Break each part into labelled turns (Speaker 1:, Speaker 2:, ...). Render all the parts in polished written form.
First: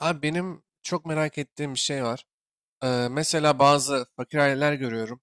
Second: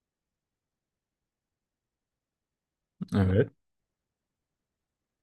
Speaker 1: Abi benim çok merak ettiğim bir şey var.
Speaker 2: Evet.
Speaker 1: Mesela bazı fakir aileler görüyorum.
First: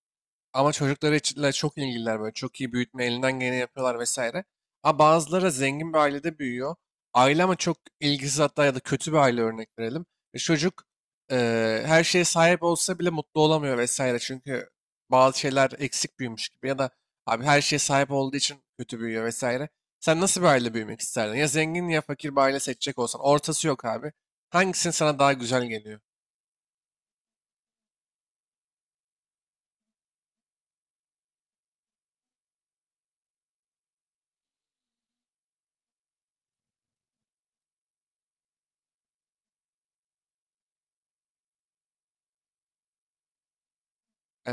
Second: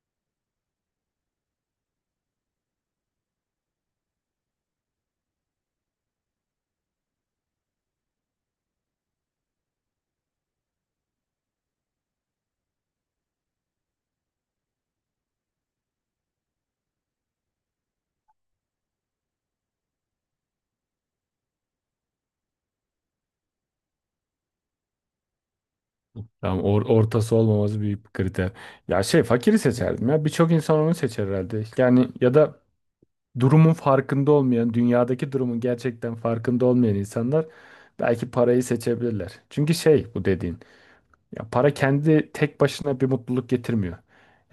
Speaker 1: Ama çocukları içinle çok ilgililer böyle. Çok iyi büyütme elinden geleni yapıyorlar vesaire. Ama bazıları zengin bir ailede büyüyor. Aile ama çok ilgisiz, hatta ya da kötü bir aile örnek verelim. E, çocuk e, her şeye sahip olsa bile mutlu olamıyor vesaire. Çünkü bazı şeyler eksik büyümüş gibi ya da abi her şeye sahip olduğu için kötü büyüyor vesaire. Sen nasıl bir aile büyümek isterdin? Ya zengin ya fakir bir aile seçecek olsan. Ortası yok abi. Hangisinin sana daha güzel geliyor?
Speaker 2: Tamam ortası olmaması büyük bir kriter. Ya fakiri seçerdim ya. Birçok insan onu seçer herhalde. Yani ya da durumun farkında olmayan, dünyadaki durumun gerçekten farkında olmayan insanlar belki parayı seçebilirler. Çünkü bu dediğin. Ya para kendi tek başına bir mutluluk getirmiyor.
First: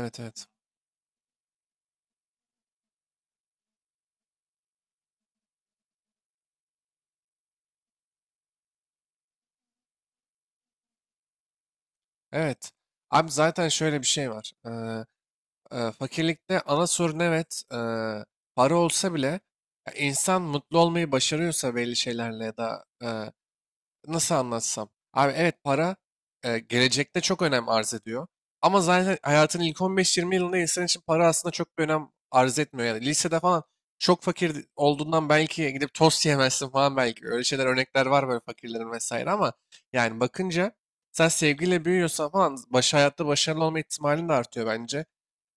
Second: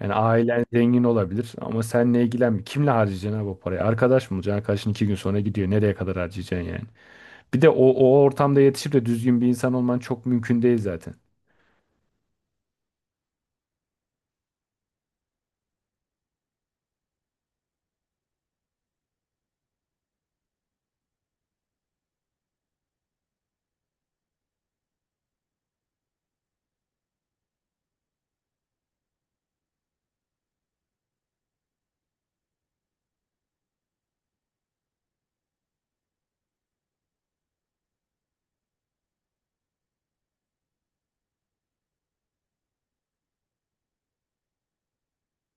Speaker 2: Yani
Speaker 1: evet.
Speaker 2: ailen zengin olabilir ama sen ne ilgilenmiyor. Kimle harcayacaksın ha bu parayı? Arkadaş mı olacaksın? Arkadaşın iki gün sonra gidiyor. Nereye kadar harcayacaksın yani? Bir de o ortamda yetişip de düzgün bir insan olman çok mümkün değil zaten.
Speaker 1: Evet. Abi zaten şöyle bir şey var. Fakirlikte ana sorun evet, para olsa bile ya insan mutlu olmayı başarıyorsa belli şeylerle ya da nasıl anlatsam? Abi evet, para gelecekte çok önem arz ediyor. Ama zaten hayatın ilk 15-20 yılında insan için para aslında çok bir önem arz etmiyor. Yani lisede falan çok fakir olduğundan belki gidip tost yemezsin falan belki. Öyle şeyler, örnekler var böyle fakirlerin vesaire, ama yani bakınca sen sevgiyle büyüyorsan falan baş, hayatta başarılı olma ihtimalin de artıyor bence.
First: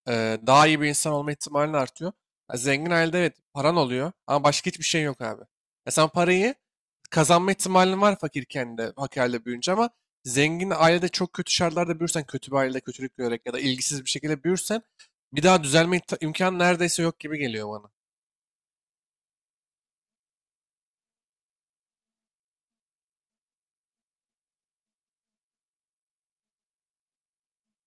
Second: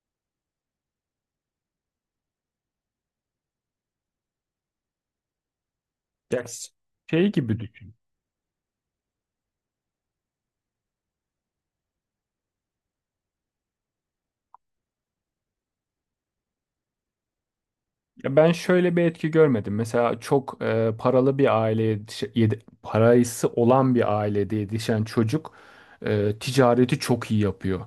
Speaker 1: Daha iyi bir insan olma ihtimalin artıyor. Ha, zengin ailede evet paran oluyor ama başka hiçbir şey yok abi. Ya sen
Speaker 2: Ya
Speaker 1: parayı
Speaker 2: şey
Speaker 1: kazanma
Speaker 2: gibi düşün.
Speaker 1: ihtimalin var fakirken de, fakirle büyüyünce, ama zengin ailede çok kötü şartlarda büyürsen, kötü bir ailede kötülük görerek ya da ilgisiz bir şekilde büyürsen bir daha düzelme imkanı neredeyse yok gibi geliyor bana.
Speaker 2: Ya ben şöyle bir etki görmedim. Mesela çok paralı bir aileye parası olan bir ailede yetişen çocuk ticareti çok iyi yapıyor.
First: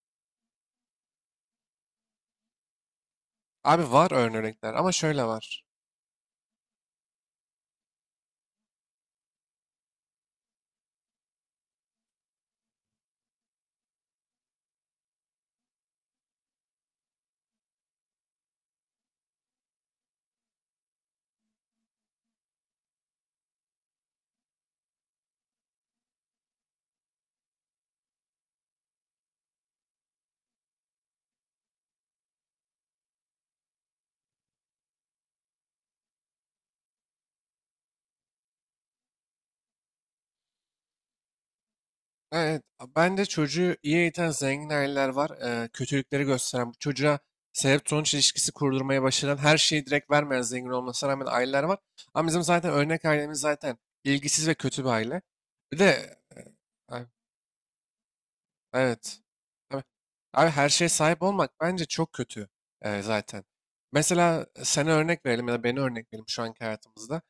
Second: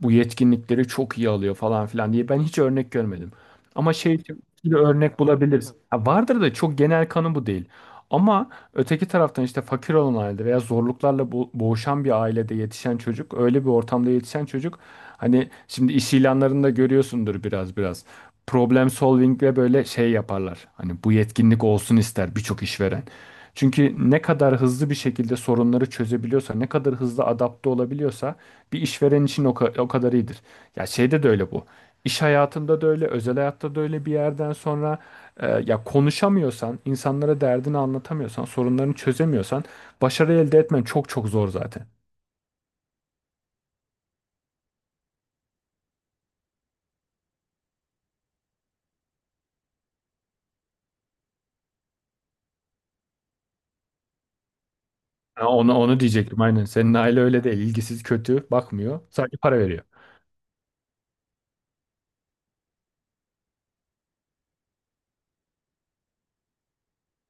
Speaker 2: Bu yetkinlikleri çok iyi alıyor falan filan diye ben hiç örnek görmedim.
Speaker 1: Abi
Speaker 2: Ama
Speaker 1: var
Speaker 2: şey için bir
Speaker 1: örnekler ama
Speaker 2: örnek
Speaker 1: şöyle var.
Speaker 2: bulabiliriz. Ha, vardır da çok genel kanı bu değil. Ama öteki taraftan işte fakir olan ailede veya zorluklarla boğuşan bir ailede yetişen çocuk, öyle bir ortamda yetişen çocuk, hani şimdi iş ilanlarında görüyorsundur biraz biraz. Problem solving ve böyle şey yaparlar. Hani bu yetkinlik olsun ister birçok işveren. Çünkü ne kadar hızlı bir şekilde sorunları çözebiliyorsa, ne kadar hızlı adapte olabiliyorsa bir işveren için o kadar iyidir. Ya şeyde de öyle bu. İş hayatında da öyle, özel hayatta da öyle bir yerden sonra ya konuşamıyorsan, insanlara derdini anlatamıyorsan, sorunlarını çözemiyorsan başarı elde etmen çok çok zor zaten.
Speaker 1: Evet, ben de çocuğu iyi eğiten zengin aileler var. Kötülükleri gösteren, bu çocuğa sebep sonuç ilişkisi kurdurmaya başlayan, her şeyi direkt vermeyen, zengin olmasına rağmen aileler var. Ama bizim zaten örnek ailemiz zaten ilgisiz ve kötü bir aile.
Speaker 2: Ha, onu
Speaker 1: Bir
Speaker 2: onu
Speaker 1: de e,
Speaker 2: diyecektim aynen. Senin
Speaker 1: ay-
Speaker 2: aile öyle değil. İlgisiz, kötü, bakmıyor.
Speaker 1: Evet.
Speaker 2: Sadece para
Speaker 1: Tabii.
Speaker 2: veriyor.
Speaker 1: Abi her şeye sahip olmak bence çok kötü, zaten. Mesela sana örnek verelim ya da beni örnek verelim şu anki hayatımızda.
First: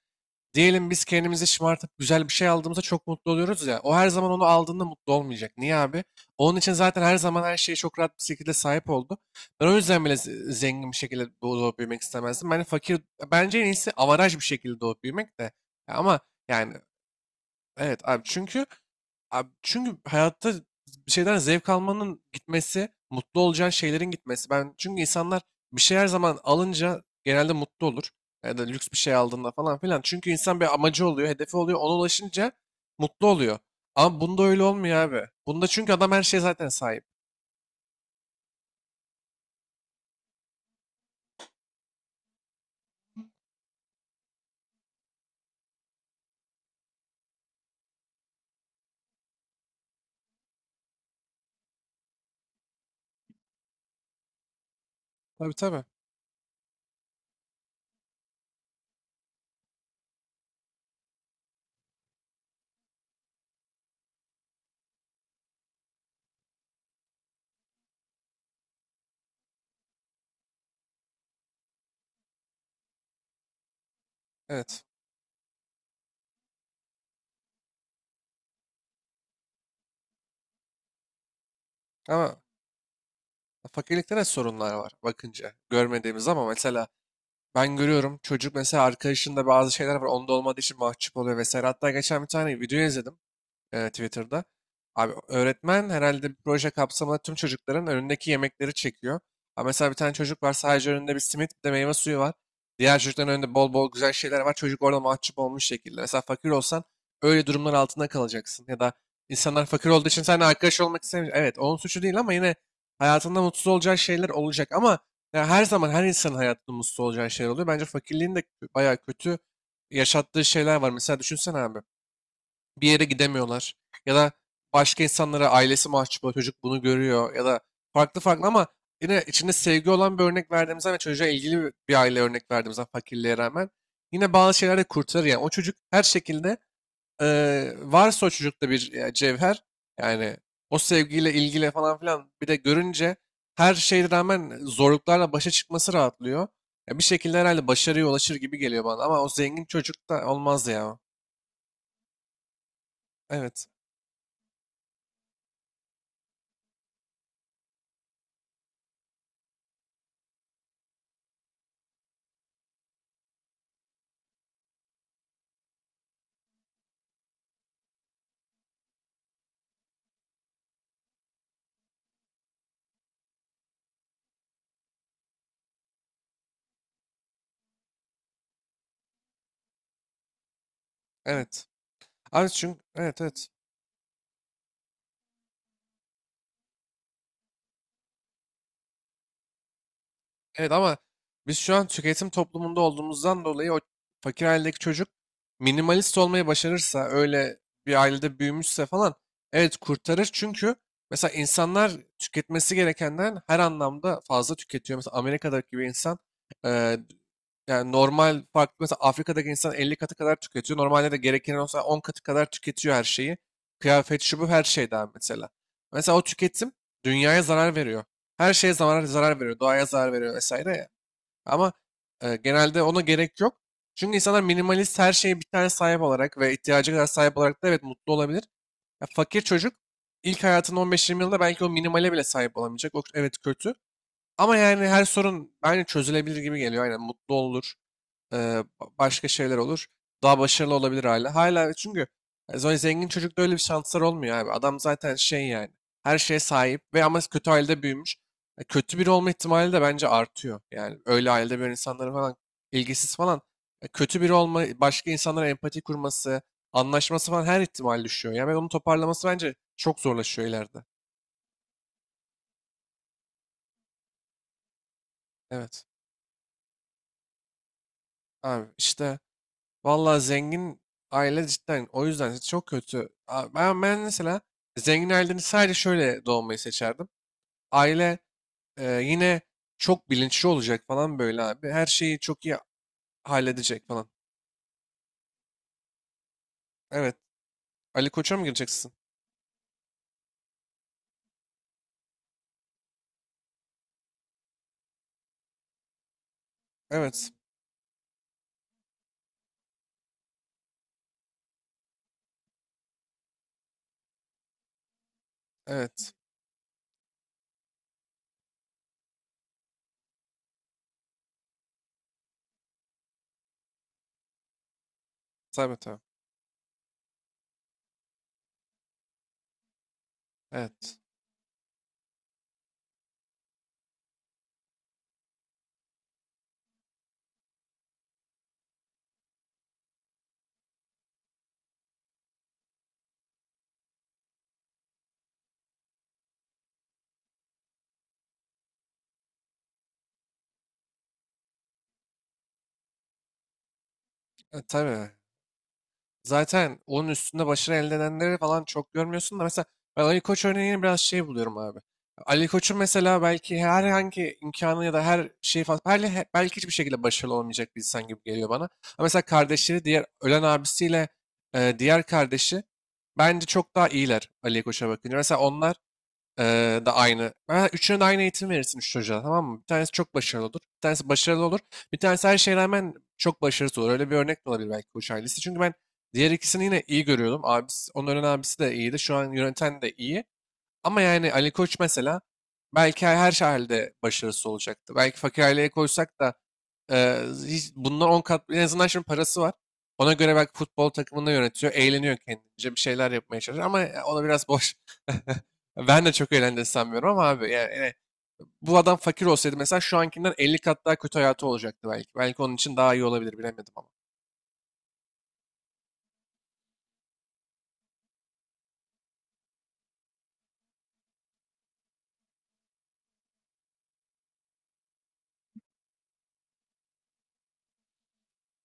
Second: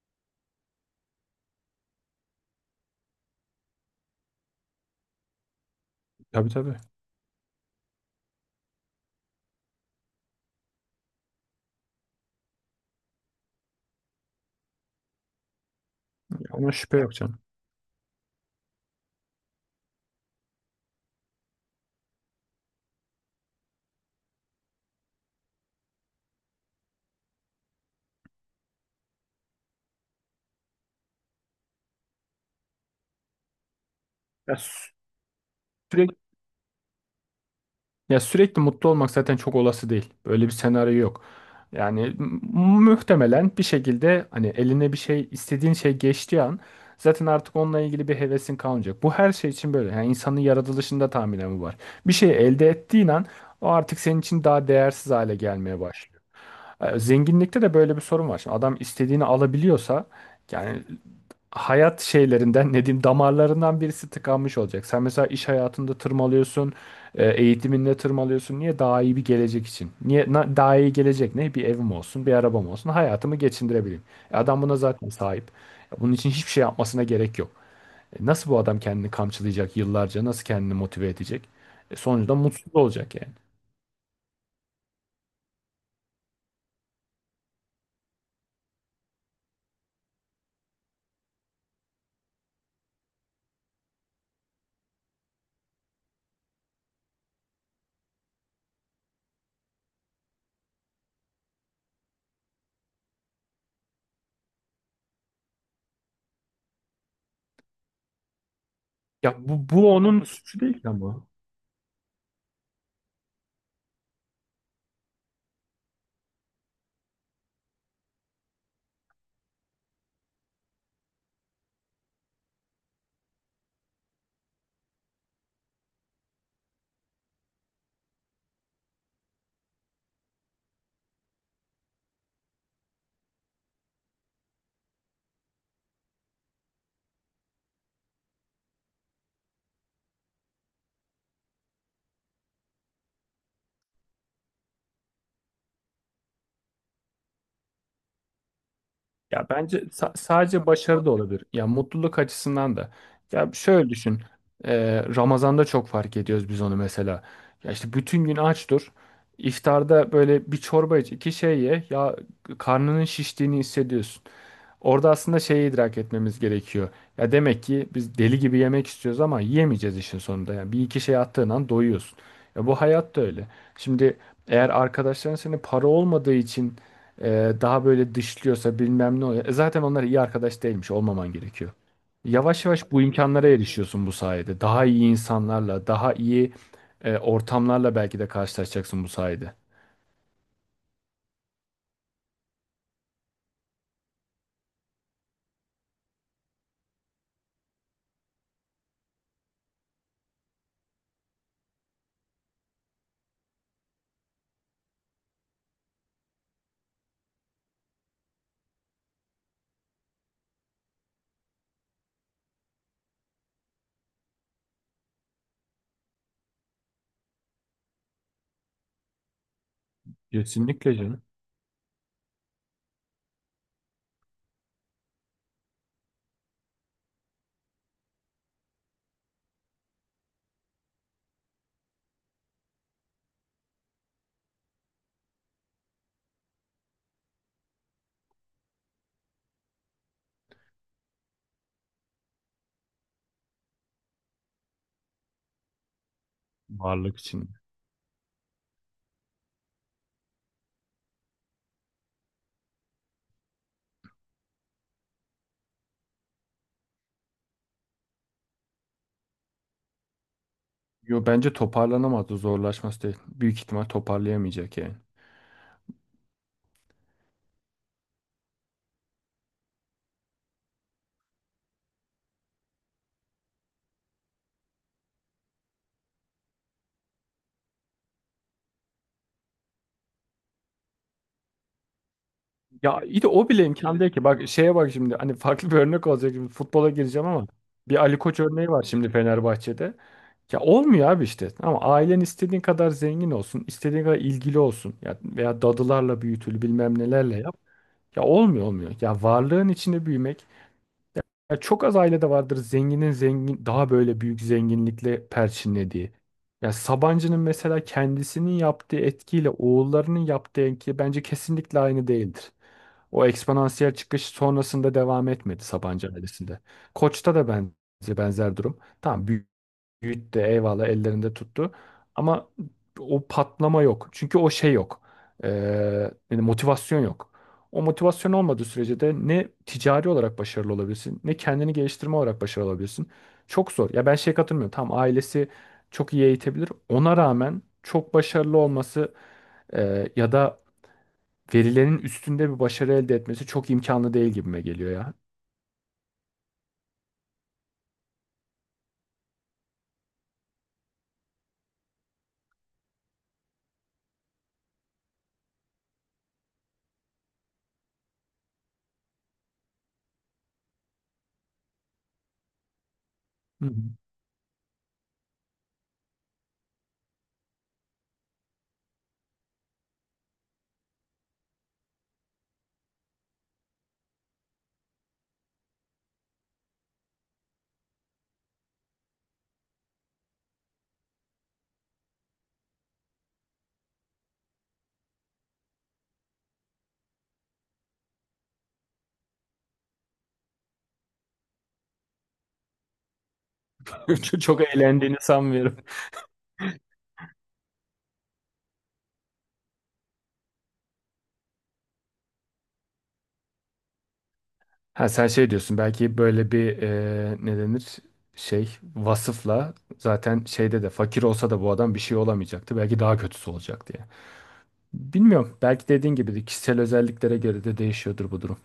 Speaker 1: Diyelim biz kendimizi şımartıp güzel bir şey aldığımızda çok mutlu oluyoruz ya. O her zaman onu aldığında mutlu olmayacak. Niye abi?
Speaker 2: Tabii
Speaker 1: Onun için
Speaker 2: tabii.
Speaker 1: zaten her zaman her şeye çok rahat bir şekilde sahip oldu. Ben o yüzden bile zengin bir şekilde doğup büyümek istemezdim. Ben fakir, bence en iyisi avaraj bir şekilde doğup büyümek de. Ya ama
Speaker 2: Ona
Speaker 1: yani
Speaker 2: şüphe yok canım.
Speaker 1: evet abi, çünkü abi çünkü hayatta bir şeyden zevk almanın gitmesi, mutlu olacağın şeylerin gitmesi. Ben çünkü insanlar bir şey her zaman alınca genelde mutlu olur. Ya da lüks bir şey aldığında falan filan. Çünkü insan bir amacı oluyor, hedefi oluyor. Ona ulaşınca mutlu oluyor. Ama bunda
Speaker 2: Ya,
Speaker 1: öyle
Speaker 2: sü-
Speaker 1: olmuyor abi. Bunda çünkü adam
Speaker 2: sürekli
Speaker 1: her şeye zaten sahip.
Speaker 2: Sürekli mutlu olmak zaten çok olası değil. Böyle bir senaryo yok. Yani muhtemelen bir şekilde hani eline bir şey istediğin şey geçtiği an zaten artık onunla ilgili bir hevesin kalmayacak. Bu her şey için böyle. Yani insanın yaratılışında tahminen bu var. Bir şey elde ettiğin an o artık senin için daha değersiz hale
Speaker 1: Tabii,
Speaker 2: gelmeye
Speaker 1: tabii.
Speaker 2: başlıyor. Zenginlikte de böyle bir sorun var. Şimdi adam istediğini alabiliyorsa yani hayat şeylerinden ne diyeyim damarlarından birisi tıkanmış olacak. Sen mesela iş hayatında tırmalıyorsun, eğitiminde tırmalıyorsun. Niye? Daha iyi bir gelecek için. Niye? Daha iyi gelecek ne? Bir evim olsun, bir arabam olsun, hayatımı geçindirebileyim. Adam buna
Speaker 1: Evet.
Speaker 2: zaten sahip. Bunun için hiçbir şey yapmasına gerek yok. Nasıl bu adam kendini kamçılayacak yıllarca? Nasıl kendini motive edecek? Sonuçta
Speaker 1: Ama
Speaker 2: mutsuz olacak yani.
Speaker 1: fakirlikte de sorunlar var bakınca. Görmediğimiz, ama mesela ben görüyorum, çocuk mesela arkadaşında bazı şeyler var onda olmadığı için mahcup oluyor vesaire. Hatta geçen bir tane video izledim, Twitter'da. Abi öğretmen herhalde bir proje kapsamında tüm çocukların önündeki yemekleri çekiyor. Ama mesela bir tane çocuk var, sadece önünde bir simit bir de meyve suyu var. Diğer çocukların önünde bol bol güzel şeyler var. Çocuk orada mahcup olmuş şekilde. Mesela fakir olsan öyle durumlar altında kalacaksın. Ya da
Speaker 2: Ya
Speaker 1: insanlar fakir
Speaker 2: bu
Speaker 1: olduğu için
Speaker 2: onun
Speaker 1: seninle
Speaker 2: suçu değil
Speaker 1: arkadaş
Speaker 2: ki
Speaker 1: olmak
Speaker 2: ama.
Speaker 1: istemiyor. Evet onun suçu değil ama yine hayatında mutsuz olacağı şeyler olacak. Ama ya her zaman her insanın hayatında mutsuz olacağı şeyler oluyor. Bence fakirliğin de bayağı kötü yaşattığı şeyler var. Mesela düşünsene abi, bir yere gidemiyorlar. Ya da başka insanlara ailesi mahcup oluyor, çocuk bunu görüyor ya da farklı farklı, ama yine içinde sevgi olan bir örnek verdiğimizden ve çocuğa ilgili bir aile örnek verdiğimizden fakirliğe rağmen yine bazı şeyler de kurtarır yani. O çocuk her şekilde varsa o çocukta bir cevher yani, o sevgiyle ilgili falan filan bir de görünce her şeye rağmen zorluklarla başa çıkması rahatlıyor. Ya bir şekilde herhalde başarıya ulaşır gibi geliyor bana, ama o
Speaker 2: Ya
Speaker 1: zengin
Speaker 2: bence
Speaker 1: çocuk da
Speaker 2: sadece
Speaker 1: olmaz ya.
Speaker 2: başarı da olabilir. Ya mutluluk açısından da. Ya
Speaker 1: Evet.
Speaker 2: şöyle düşün. Ramazan'da çok fark ediyoruz biz onu mesela. Ya işte bütün gün aç dur. İftarda böyle bir çorba iç, iki şey ye. Ya karnının şiştiğini hissediyorsun. Orada aslında şeyi idrak etmemiz gerekiyor. Ya demek ki biz deli gibi yemek istiyoruz ama yiyemeyeceğiz işin sonunda. Yani bir iki şey attığın an doyuyorsun. Ya bu hayat da öyle. Şimdi eğer arkadaşların seni para olmadığı için daha böyle dışlıyorsa bilmem ne oluyor. Zaten onlar iyi arkadaş değilmiş, olmaman
Speaker 1: Evet.
Speaker 2: gerekiyor.
Speaker 1: Abi
Speaker 2: Yavaş
Speaker 1: çünkü
Speaker 2: yavaş bu
Speaker 1: evet, evet.
Speaker 2: imkanlara erişiyorsun bu sayede. Daha iyi insanlarla, daha iyi ortamlarla belki de karşılaşacaksın bu sayede.
Speaker 1: Evet, ama biz şu an tüketim toplumunda olduğumuzdan dolayı o fakir ailedeki çocuk minimalist olmayı başarırsa, öyle bir ailede büyümüşse falan, evet kurtarır, çünkü mesela insanlar tüketmesi gerekenden her anlamda fazla tüketiyor. Mesela Amerika'daki bir insan, yani normal farklı, mesela Afrika'daki insan 50 katı kadar tüketiyor. Normalde de gerekirse olsa 10 katı kadar tüketiyor her şeyi. Kıyafet, şu bu, her şey daha mesela. Mesela o tüketim dünyaya zarar veriyor. Her şeye zarar, zarar veriyor. Doğaya zarar veriyor vesaire ya.
Speaker 2: Kesinlikle canım.
Speaker 1: Ama genelde ona gerek yok. Çünkü insanlar minimalist, her şeye bir tane sahip olarak ve ihtiyacı kadar sahip olarak da evet mutlu olabilir. Ya fakir çocuk ilk hayatının 15-20 yılında belki o minimale bile sahip olamayacak. O, evet kötü. Ama yani her sorun aynı çözülebilir gibi geliyor. Aynen mutlu olur, ee, başka şeyler olur. Daha başarılı olabilir hala. Hala çünkü zengin çocukta öyle bir şanslar olmuyor abi. Adam zaten şey yani. Her şeye sahip ve
Speaker 2: Varlık
Speaker 1: ama
Speaker 2: için.
Speaker 1: kötü ailede büyümüş. Kötü biri olma ihtimali de bence artıyor. Yani öyle ailede böyle insanların falan ilgisiz falan. Kötü biri olma, başka insanlara empati kurması, anlaşması falan her ihtimal düşüyor. Yani ben onu toparlaması bence çok zorlaşıyor ileride.
Speaker 2: Yo, bence toparlanamazdı, zorlaşması değil. Büyük ihtimal toparlayamayacak yani.
Speaker 1: Evet. Abi işte vallahi zengin aile cidden o yüzden çok kötü. Ben, ben mesela zengin ailenin sadece şöyle doğmayı seçerdim. Aile yine çok bilinçli olacak falan, böyle abi. Her şeyi çok iyi
Speaker 2: Ya iyi de o bile
Speaker 1: halledecek
Speaker 2: imkan
Speaker 1: falan.
Speaker 2: değil ki. Bak şeye bak şimdi, hani farklı bir örnek olacak. Şimdi futbola
Speaker 1: Evet.
Speaker 2: gireceğim ama bir
Speaker 1: Ali
Speaker 2: Ali
Speaker 1: Koç'a
Speaker 2: Koç
Speaker 1: mı
Speaker 2: örneği var
Speaker 1: gireceksin?
Speaker 2: şimdi Fenerbahçe'de. Ya olmuyor abi işte. Ama ailen istediğin kadar zengin olsun, istediğin kadar ilgili olsun. Ya veya dadılarla büyütül, bilmem
Speaker 1: Evet.
Speaker 2: nelerle yap. Ya olmuyor olmuyor. Ya varlığın içinde büyümek. Ya çok az ailede vardır zenginin zengin daha böyle büyük zenginlikle perçinlediği.
Speaker 1: Evet.
Speaker 2: Ya Sabancı'nın mesela kendisinin yaptığı etkiyle oğullarının yaptığı etki bence kesinlikle aynı değildir. O eksponansiyel çıkış sonrasında devam etmedi
Speaker 1: Tabii, tabii.
Speaker 2: Sabancı ailesinde. Koç'ta da ben benzer durum. Tamam, Yiğit de eyvallah
Speaker 1: Evet.
Speaker 2: ellerinde tuttu. Ama o patlama yok. Çünkü o şey yok. Ee, Yani motivasyon yok. O motivasyon olmadığı sürece de ne ticari olarak başarılı olabilirsin, ne kendini geliştirme olarak başarılı olabilirsin. Çok zor. Ya ben şey katılmıyorum. Tam ailesi çok iyi eğitebilir. Ona rağmen çok başarılı olması ya da verilenin üstünde bir başarı elde etmesi çok imkanlı değil gibime
Speaker 1: E,
Speaker 2: geliyor
Speaker 1: tabii.
Speaker 2: ya.
Speaker 1: Zaten onun üstünde başarı elde edenleri falan çok görmüyorsun da, mesela ben Ali Koç örneğini biraz şey buluyorum abi. Ali Koç'un mesela belki herhangi imkanı ya da her şeyi falan belki, belki hiçbir şekilde başarılı olamayacak bir insan gibi geliyor bana. Ama mesela kardeşleri, diğer ölen abisiyle diğer kardeşi, bence
Speaker 2: Hı hı.
Speaker 1: çok daha iyiler Ali Koç'a bakınca. Mesela onlar da aynı. Ha, üçüne de aynı eğitim verirsin üç çocuğa, tamam mı? Bir tanesi çok başarılı olur. Bir tanesi başarılı olur. Bir tanesi her şeye rağmen çok başarısız olur. Öyle bir örnek de olabilir belki bu ailesi. Çünkü ben diğer ikisini yine iyi görüyordum. Abisi, onların abisi de iyiydi. Şu an yöneten de iyi. Ama yani Ali Koç mesela belki her her halde başarısı olacaktı. Belki fakir aileye koysak da e, hiç, bundan 10 kat en azından şimdi parası var. Ona göre belki futbol takımını yönetiyor, eğleniyor, kendince bir şeyler yapmaya çalışıyor, ama ona biraz
Speaker 2: Çok
Speaker 1: boş.
Speaker 2: eğlendiğini sanmıyorum.
Speaker 1: Ben de çok eğlendiğini sanmıyorum ama abi, yani, yani bu adam fakir olsaydı mesela şu ankinden 50 kat daha kötü hayatı olacaktı belki. Belki onun için daha iyi olabilir, bilemedim ama.
Speaker 2: Ha sen şey diyorsun, belki böyle bir ne denir şey vasıfla zaten şeyde de fakir olsa da bu adam bir şey olamayacaktı. Belki daha kötüsü olacak diye. Bilmiyorum. Belki dediğin gibi de kişisel özelliklere göre de değişiyordur bu durum.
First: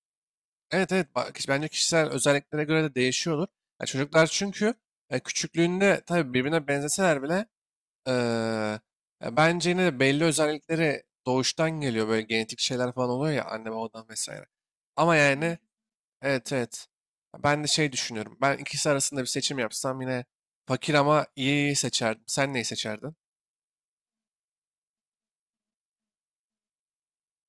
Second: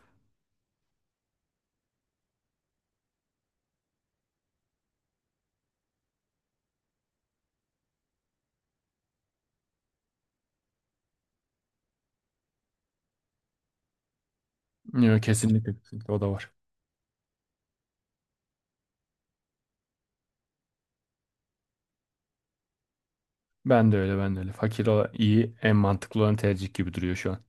Speaker 1: Evet, evet bak, bence kişisel özelliklere göre de değişiyordur. Ya çocuklar çünkü küçüklüğünde tabii birbirine benzeseler bile, e, ya bence yine de belli özellikleri doğuştan geliyor. Böyle genetik şeyler falan oluyor ya, anne babadan vesaire. Ama
Speaker 2: Yok,
Speaker 1: yani
Speaker 2: kesinlikle, kesinlikle o da var.
Speaker 1: evet, evet ben de şey düşünüyorum. Ben ikisi arasında bir seçim yapsam yine fakir ama iyi seçerdim. Sen neyi seçerdin?
Speaker 2: Ben de öyle, ben de öyle. Fakir olan iyi en mantıklı olan tercih gibi duruyor şu an.